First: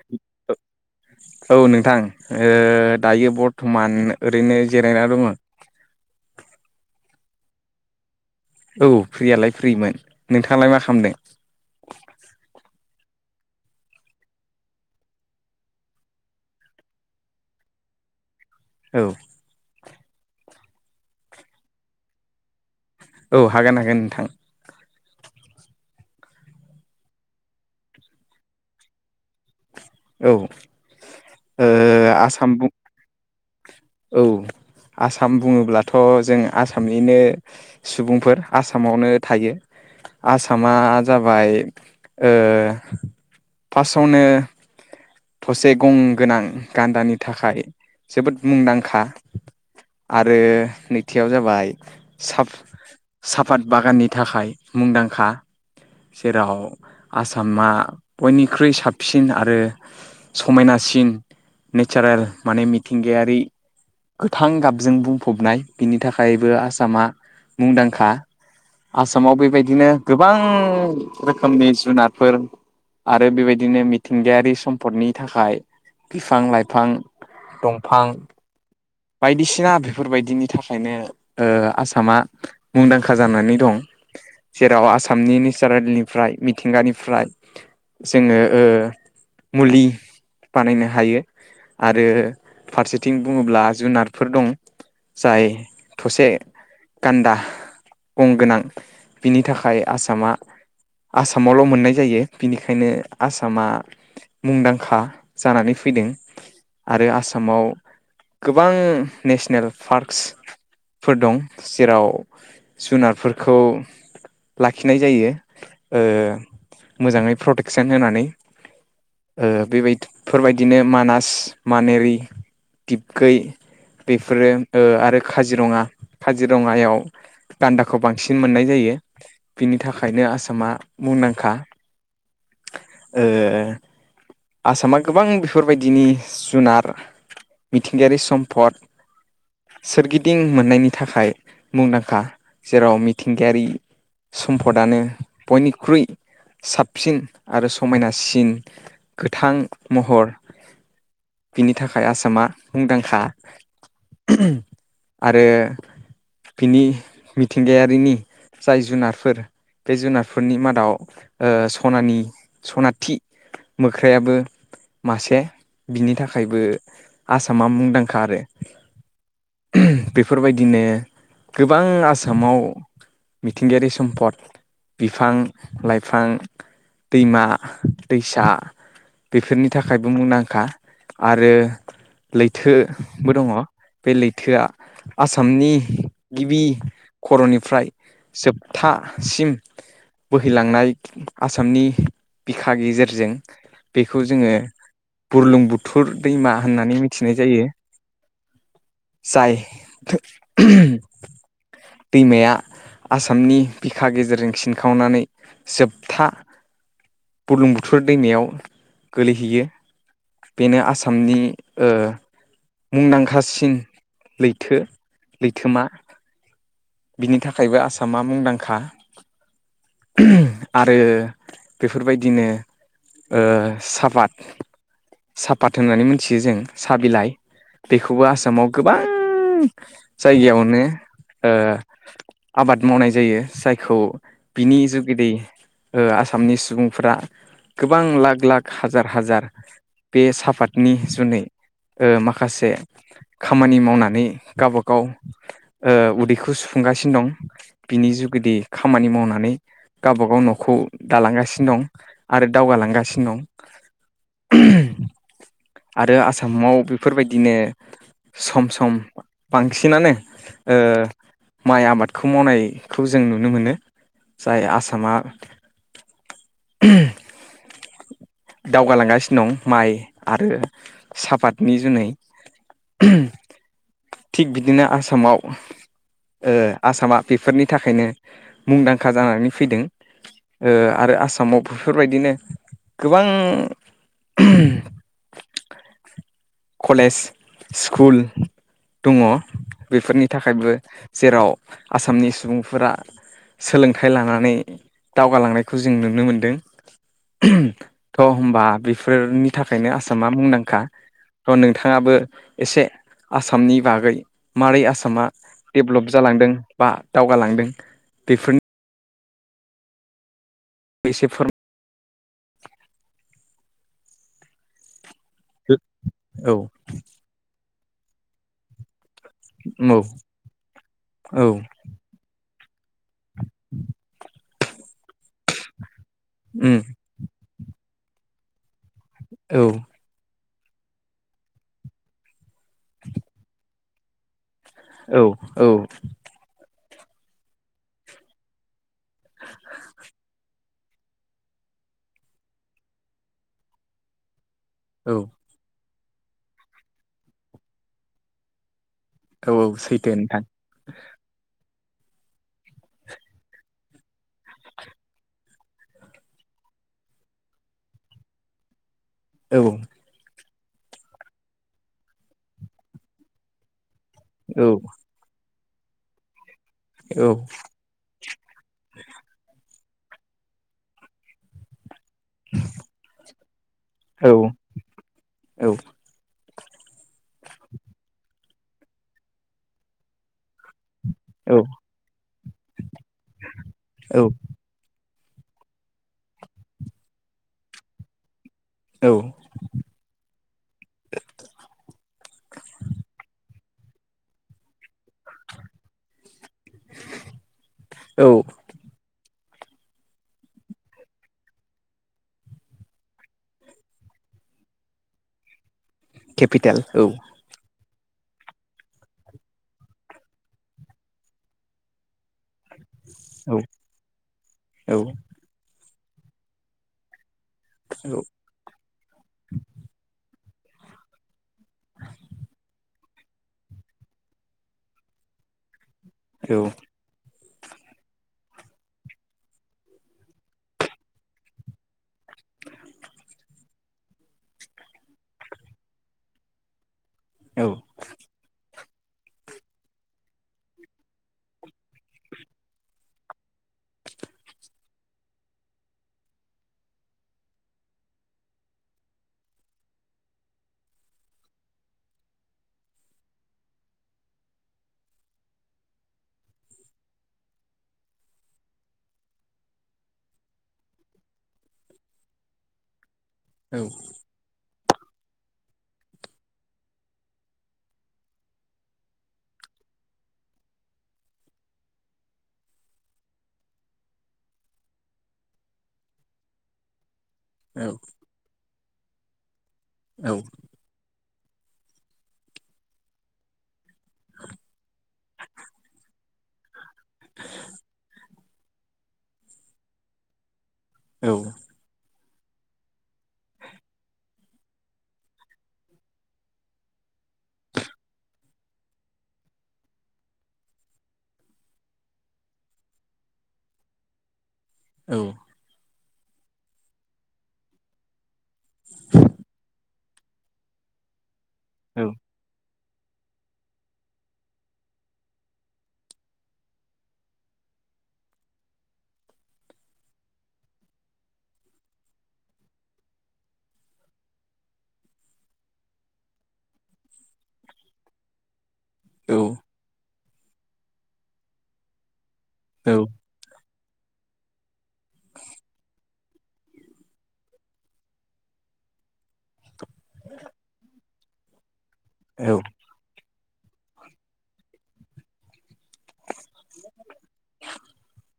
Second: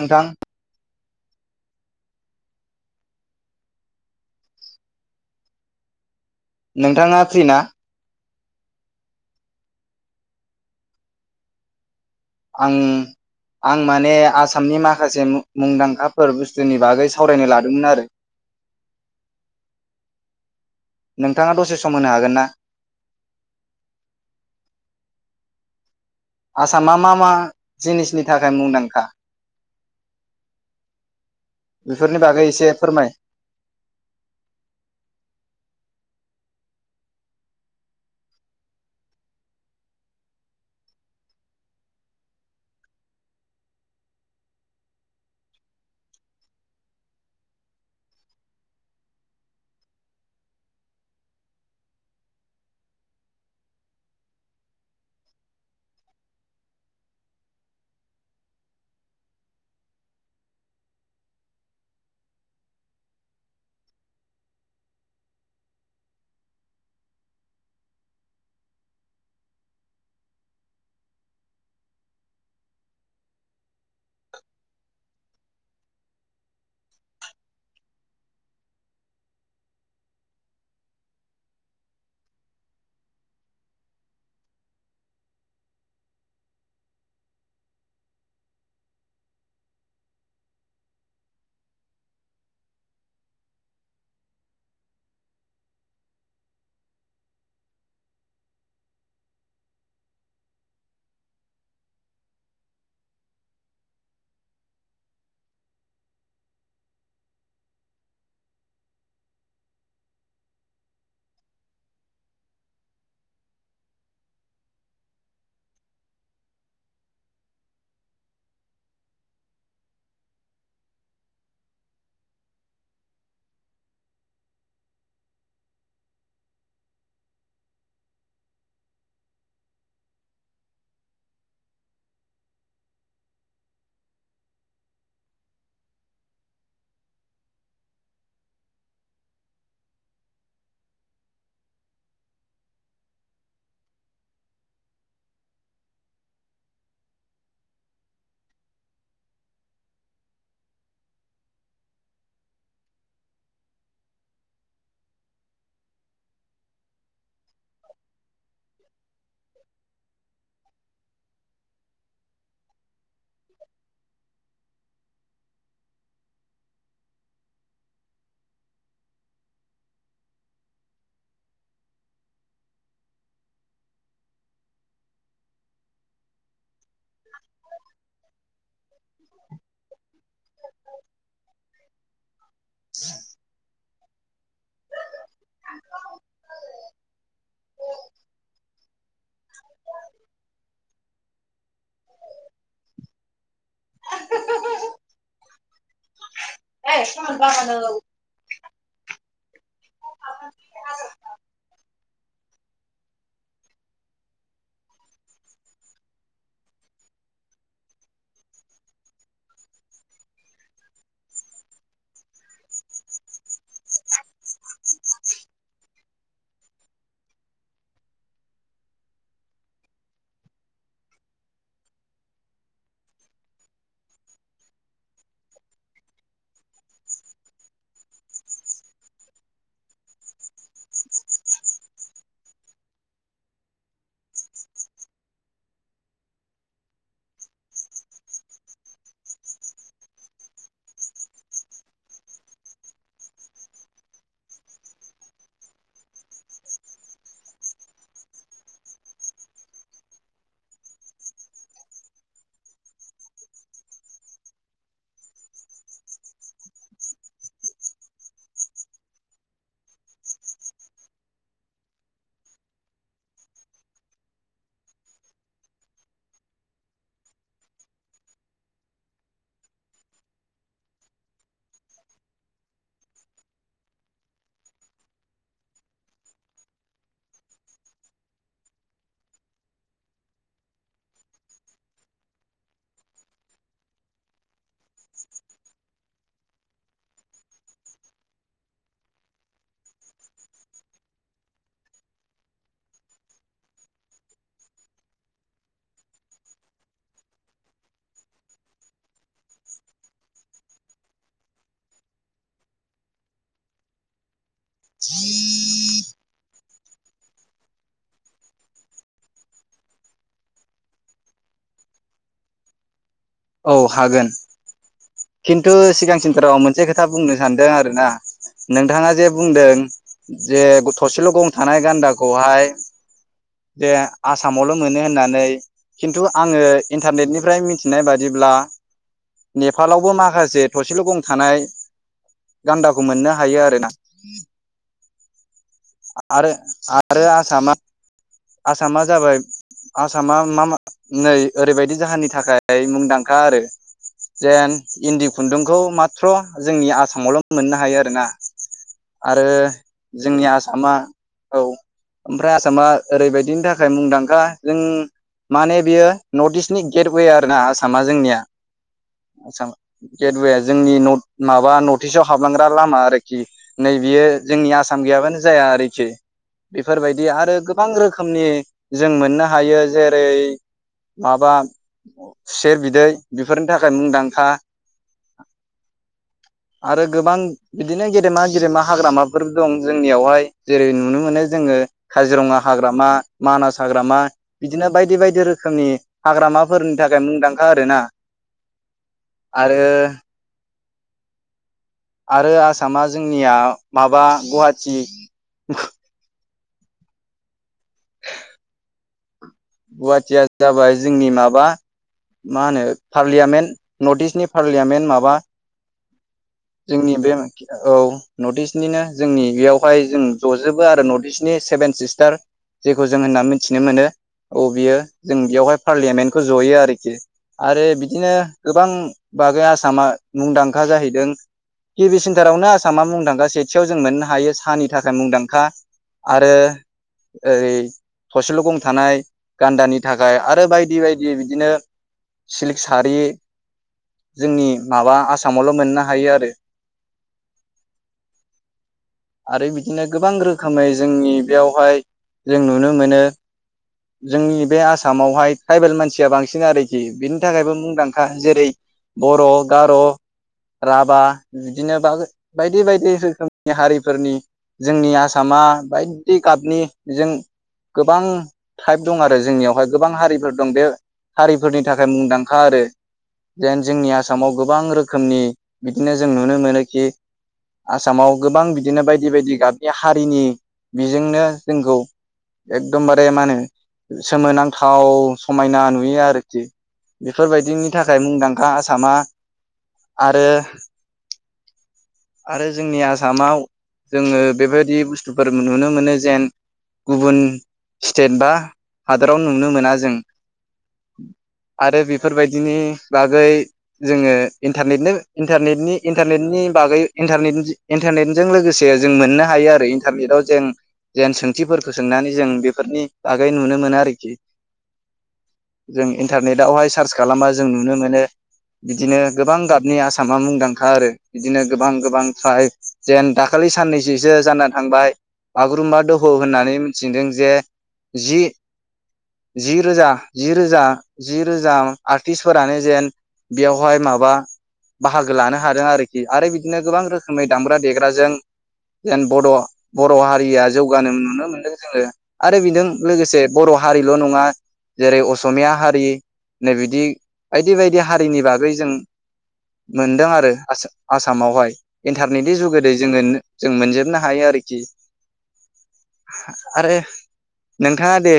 नोंथां औ नोंथां ओ दायो बरथ'मान ओरैनो जेरायना दङ नोंथाङा फ्रि ना औ फ्रियालाय फ्रिमोन नोंथाङालाय मा खामदों आं आं माने आसामनि माखासे मु-मुंदांखाफोर बुस्तुनि बागै सावरायनो लादोंमोन आरो औ नोंथाङा दसे सम होनो हागोन ना औ हागोन हागोन नोंथां आसामा मा मा जिनिसनि थाखाय मुंदांखा औ ओ बेफोरनि बागै आसाम एसे बुं फोरमाय औ आसाम बुङोब्ला थ' जों आसामनिनो सुबुंफोर आसामावनो थायो आसामा जाबाय ओ फास आवनो थसे गं गोनां गान्दानि थाखाय जोबोद मुंदांखा आरो नैथियाव जाबाय सा- साफाद बागाननि थाखाय मुंदांखा जेराव आसामा बयनिख्रुइ साबसिन आरो समायनासिन नेचारेल माने मिथिंगायारि गोथां गाबजों बुंफबनाय बिनि थाखायबो आसामा मुंदांखा आसामाव बेबायदिनो गोबां रोखोमनि जुनारफोर आरो बेबायदिनो मिथिंगायारि सम्पदनि थाखाय बिफां लाइफां दंफां बायदिसिना बेफोरबायदिनि थाखायनो ओ आसामा मुंदांखा जानानै दं जेराव आसामनि नेसारेलनिफ्राय मिथिंगानिफ्राय जोङो ओ मुलि बानायनो हायो आरो फारसेथिं बुङोब्ला जुनारफोर दं जाय थसे गान्दा गं गोनां बिनि थाखाय आसामा आसामावल' मोननाय जायो बिनिखायनो आसामा मुंदांखा जानानै फैदों आरो आसामाव गोबां नेसनेल पार्कसफोर दं जेराव जुनारफोरखौ लाखिनाय जायो ओ मोजाङै प्रटेकसन होनानै ओ बेबायदि फोरबायदिनो मानास मानेरि गै बेफोरो आरो काजिरङा काजिरङायाव दान्दाखौ बांसिन मोननाय जायो बिनि थाखायनो आसामा मुंदांखा ओ आसामा गोबां बेफोरबायदिनि जुनार मिथिंगायारि सम्पद सोरगिदिं मोननायनि थाखाय मुंदांखा जेराव मिथिंगायारि सम्पदानो बयनिख्रुइ साबसिन आरो समायनासिन गोथां महर बिनि थाखाय आसामा मुंदांखा आरो बिनि मिथिंगायारिनि जाय जुनारफोर बे जुनारफोरनि मादाव ओ सनानि सनाथि मोख्रायाबो मासे बिनि थाखायबो आसामा मुंदांखा आरो बेफोरबायदिनो गोबां आसामाव मिथिंगायारि सम्पद बिफां लाइफां दैमा दैसा बेफोरनि थाखायबो मुंदांखा आरो लैथोबो दङ बे लै थोआ आसामनि गिबि खर'निफ्राय जोबथा सिम बोहैलांनाय आसामनि बिखा गेजेरजों बेखौ जोङो बुरलुंबुथुर दैमा होननानै मिथिनाय जायो [unintelligible] जाय [unintelligible] दैमाया आसामनि बिखा गेजेरजों खिनखावनानै जोबथा बुरलुंबुथुर दैमायाव गोलैहैयो बेनो आसामनि ओ मुंदांखासिन लैथो लैथोमा बिनि थाखायबो आसामा मुंदांखा आरो बेफोरबायदिनो सापात सापात होननानै मोनथियो जों साहा बिलाइ बेखौबो आसामाव गोबां जायगायावनो ओ आबाद मावनाय जायो जायखौ बिनि जुगिदि ओ आसामनि सुबुंफोरा गोबां लाख लाख हाजार हाजार बे साफादनि जुनै ओ माखासे खामानि मावनानै गावबागाव ओ उदैखौ सुफुंगासिनो दं बिनि जुगिदि खामानि मावना नै गावबा गाव न'खौ दालांगासिनो दं आरो दावगालांगासिनो दं आरो आसामाव बेफोरबायदिनो सम सम बांसिनानो ओ माइ आबादखौ मावनायखौ जों नुनो मोनो जाय आसामा दावगालांगासिनो दं माइ आरो सापातनि जुनै थिग बिदिनो आसामाव ओ आसामा बेफोरनि थाखायनो मुंदांखा जानानै फैदों ओ आरो आ सामाव बेफोरबायदिनो गोबां कलेज स्कुल दङ बेफोरनि थाखायबो जेराव आसामनि सुबुंफोरा सोलोंथाइ लानानै दावगालांनायखौ जों नुनो मोनदों थ' होमबा बेफोरनि थाखायनो आसामा मुंदांखा थ' नोंथाङाबो एसे आसामनि बागै मारै आसामा डेभलप जालांदों बा दावगालांदों बेफोर [unintelligible] अ हागोन खिन्थु औ सिगांसिनफोराव मोनसे खोथा बुंनो सानदों आरो ना नोंथाङा जेब बुंदों औ जे थसेल' गं औ थानाय गान्दाखौहाय जे आसा आसामावल' मोनो होननानै नै खिनथु आङो उम इन्टारनेनिफ्राय मिथि नाय बा जेब्ला औ नेपालावबो माखासे थसेल' गं थानाय गान्दाखौ मोननो हायो आरोना औ औ आरो आरो आसामा आसाम आसामा जाबाय आसामा मा मा नै ओरैबायदि जाहोननि थाखाय मुं दांखा आरो जेन औ इन्दि खुन्दुंखौ मा माथ्र' जोंनि आसामावल' मोननो हायो आरोना आरो औ औ सैथो नोंथां जोंनि आसामा औ ओमफ्राय आसामा ओरैबायदिनि थाखाय मुंदांखा जों माने बियो नर्थ इस्टनि गेटवे आरोना आसाम मा जोंनिया औ आसाम गेट अवोल जोंनि नर्थ माबा नर्थ इस्टआव हाबलांग्रा लामा आरोखि नै बियो औ जोंनि आसाम गैयाबानो जाया आरोखि बेफोरबायदि आरो गोबां रोखोमनि जों मोननो हायो जेरै माबा खुसेर बिदै बेफोरनि थाखाय औ मुंदांखा औ आरो गोबां बिदिनो गेदेमा गेदेमा हाग्रामाफोर दं जोंनियावहाय जे नुनो मोनो जोङो काजिरङा हाग्रामा मानास हाग्रामा औ औ बिदिनो बायदि बायदि बायदि रोखोमनि हाग्रामाफोरनि थाखाय मुंदांखा आरोना औ आरो आरो आसामा जोंनिया माबा गुवाहाटी औ गुवाहाटिया जाबाय जोंनि माबा मा होनो पार्लियामेन्ट नर्थ इस्टनि पार्लियामेन्ट माबा केपिटेल औ जोंनि बे औ नर्थइस्टनिनो जोंनि बेयावहाय जों ज'जोबो आरो नर्थइस्टनि सेभेन सिस्टार जेखौ जों होनना औ मिथिनो मोनो औ बियो जों बेयावहाय पार्लियामेन्टखौ जयो आरोखि आरो औ बिदिनो गोबां बागै आसामा मुंदांखा जाहैदों किबि सेन्टारावनो आसामा मुंदांखा सेथियाव जों मोननो हायो साहानि थाखाय मुंदांखा आरो औ ओरै थसेल' गं थानाय गान्दानि थाखाय आरो बायदि बायदि बिदिनो सिल्क सारि जोंनि माबा आसामावल' मोननो हायो आरो औ आरो बिदिनो गोबां रोखोमै जोंनि बेयावहाय जों नुनो मोनो जोंनि बे आसामावहाय ट्राइबेल मानसिया बांसिन आरोखि बिनि थाखायबो मुंदांखा जेरै बर' गार' राभा बिदिनो बां बायदि बायदि रोखोमनि हारिफोरनि जोंनि आसामा बायदि गाबनि जों गोबां टाइप दं आरो जोंनियावहाय गोबां हारिफोर दं बे हारिफोरनि थाखाय मुंदांखा आरो औ जेन जोंनि आसामाव गोबां रोखोम रोखोमनि बिदिनो जों नुनो मोनोखि आसामाव गोबां बिदिनो बायदि बायदि गाबनि हारिनि बिजोंनो जोंखौ एकदमबारे मा होनो सोमोनांथाव समायना नुयो आरोखि औ बेफोरबायदिनि थाखाय मुंदांखा आस थामा आरो आरो जोंनि आसामाव जोङो बेबायदि बुस्थुफोर नुनो मोनो जेन गुबुन स्टेट बा हादराव नुनो मोना जों औ आरो बि बेफोरबायदिनि बागै जोङो इन्टारनेटनो इन्टारनेटनि इन्टारनेटनि बागै इन्टारने इन्टारनेटजों लोगोसे जों मोननो हायो आरो इन्टारनेटाव जों जेन सोंथिफोरखौ सोंनानै जों बेफोरनि बागै नुनो मोनो आरोखि औ जों इन्टारनेटावहाय सार्च खालामबा जों नुनो मोनो बिदिनो गोबां गाबनि आस सामा मुंदांखा आरो बिदिनो गोबां गोबां साइ जेन दाखालि साननैसोसो जाना थांबाय बागुरुम्बा दहौ होननानै मिथिदों जे जि रोजा जि रोजा जि रोजा आर्टिस्टफोरानो जेन बेयावहाय माबा बाहागो लानो हादों आरोखि आरो बिदिनो गोबां रोखोमै दामग्रा देग्राजों जों बड'' बद बर' हारिया जौगानो नुनो मोनदों जोङो आरो बेजों लोगोसे बर' हारिल' नङा जेरै असमिया हारि नै बिदि बायदि बायदि हारिनि बागै जों मोनदों आरो आसामावहाय औ इन्टारनेटनि जुगोदै जोङो जों मोनजोबनो हायो आरोखि आरो नोंथाङा दे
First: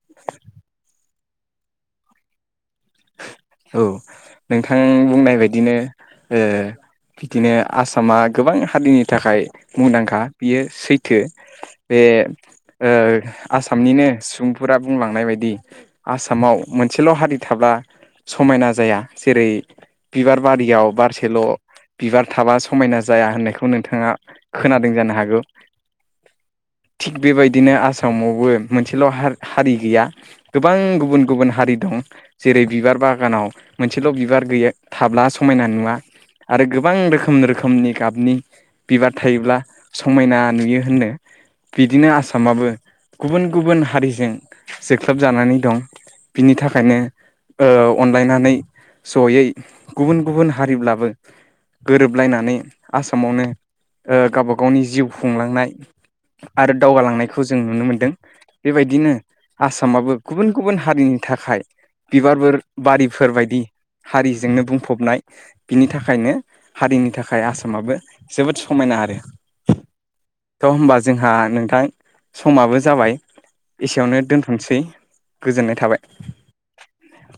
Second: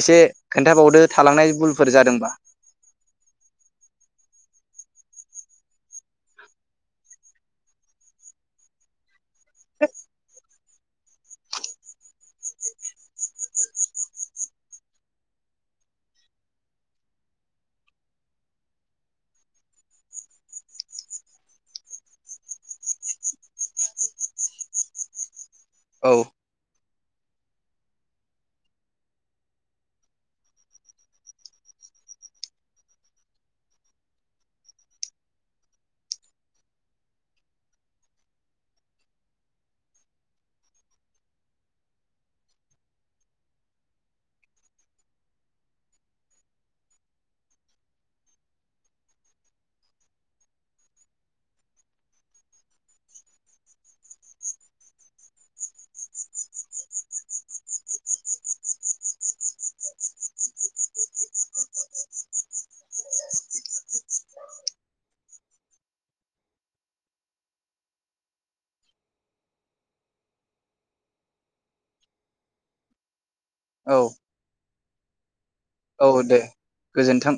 एसे खोन्थाबावदो थालांनाय भुलफोर जादोंबा औ नोंथां बुंनाय बायदिनो ओ बिदिनो आसामा गोबां हारिनि थाखाय मुंदांखा बियो सैथो बे ओ आसामनिनो सुबुंफोरा बुंलांनाय बायदि आसामाव मोनसेल' हारि थाब्ला समायना जाया जेरै बिबार बारियाव बारसेल' बिबार थाबा समायना जाया होननायखौ नोंथाङा खोनादों जानो हागौ औ थिग बेबायदिनो आसामावबो मोनसेल' हारि हारि गैया गोबां गुबुन गुबुन हारि दं जेरै बिबार बाग बागानाव मोनसेल' बिबार गैया थाब्ला समायना नुवा आरो गोबां रोखोम रोखोमनि गाबनि बिबार थायोब्ला समायना नुयो होननो बिदिनो आसामाबो गुबुन गुबुन हारिजों जोख्लबजानानै दं बिनि थाखायनो अनलायनानै जयै गुबुन गुबुन हारिब्लाबो गोरोबलायनानै आसामावनो ओ गावबा गावनि जिउ खुंलांनाय आरो दावगालांनायखौ जों नुनो मोनदों बेबायदिनो आसामाबो गुबुन गुबुन हारिनि थाखाय बिबारफोर बारिफोर बायदि हारिजोंनो बुंफबनाय बिनि थाखायनो हारिनि थाखाय आसामाबो जोबोद समायना आरो थ' होमबा जोंहा नोंथां समाबो जाबाय औ एसेयावनो दोनथ' थ'नोसै गोजोननाय थाबाय औ दे गोजोन्थों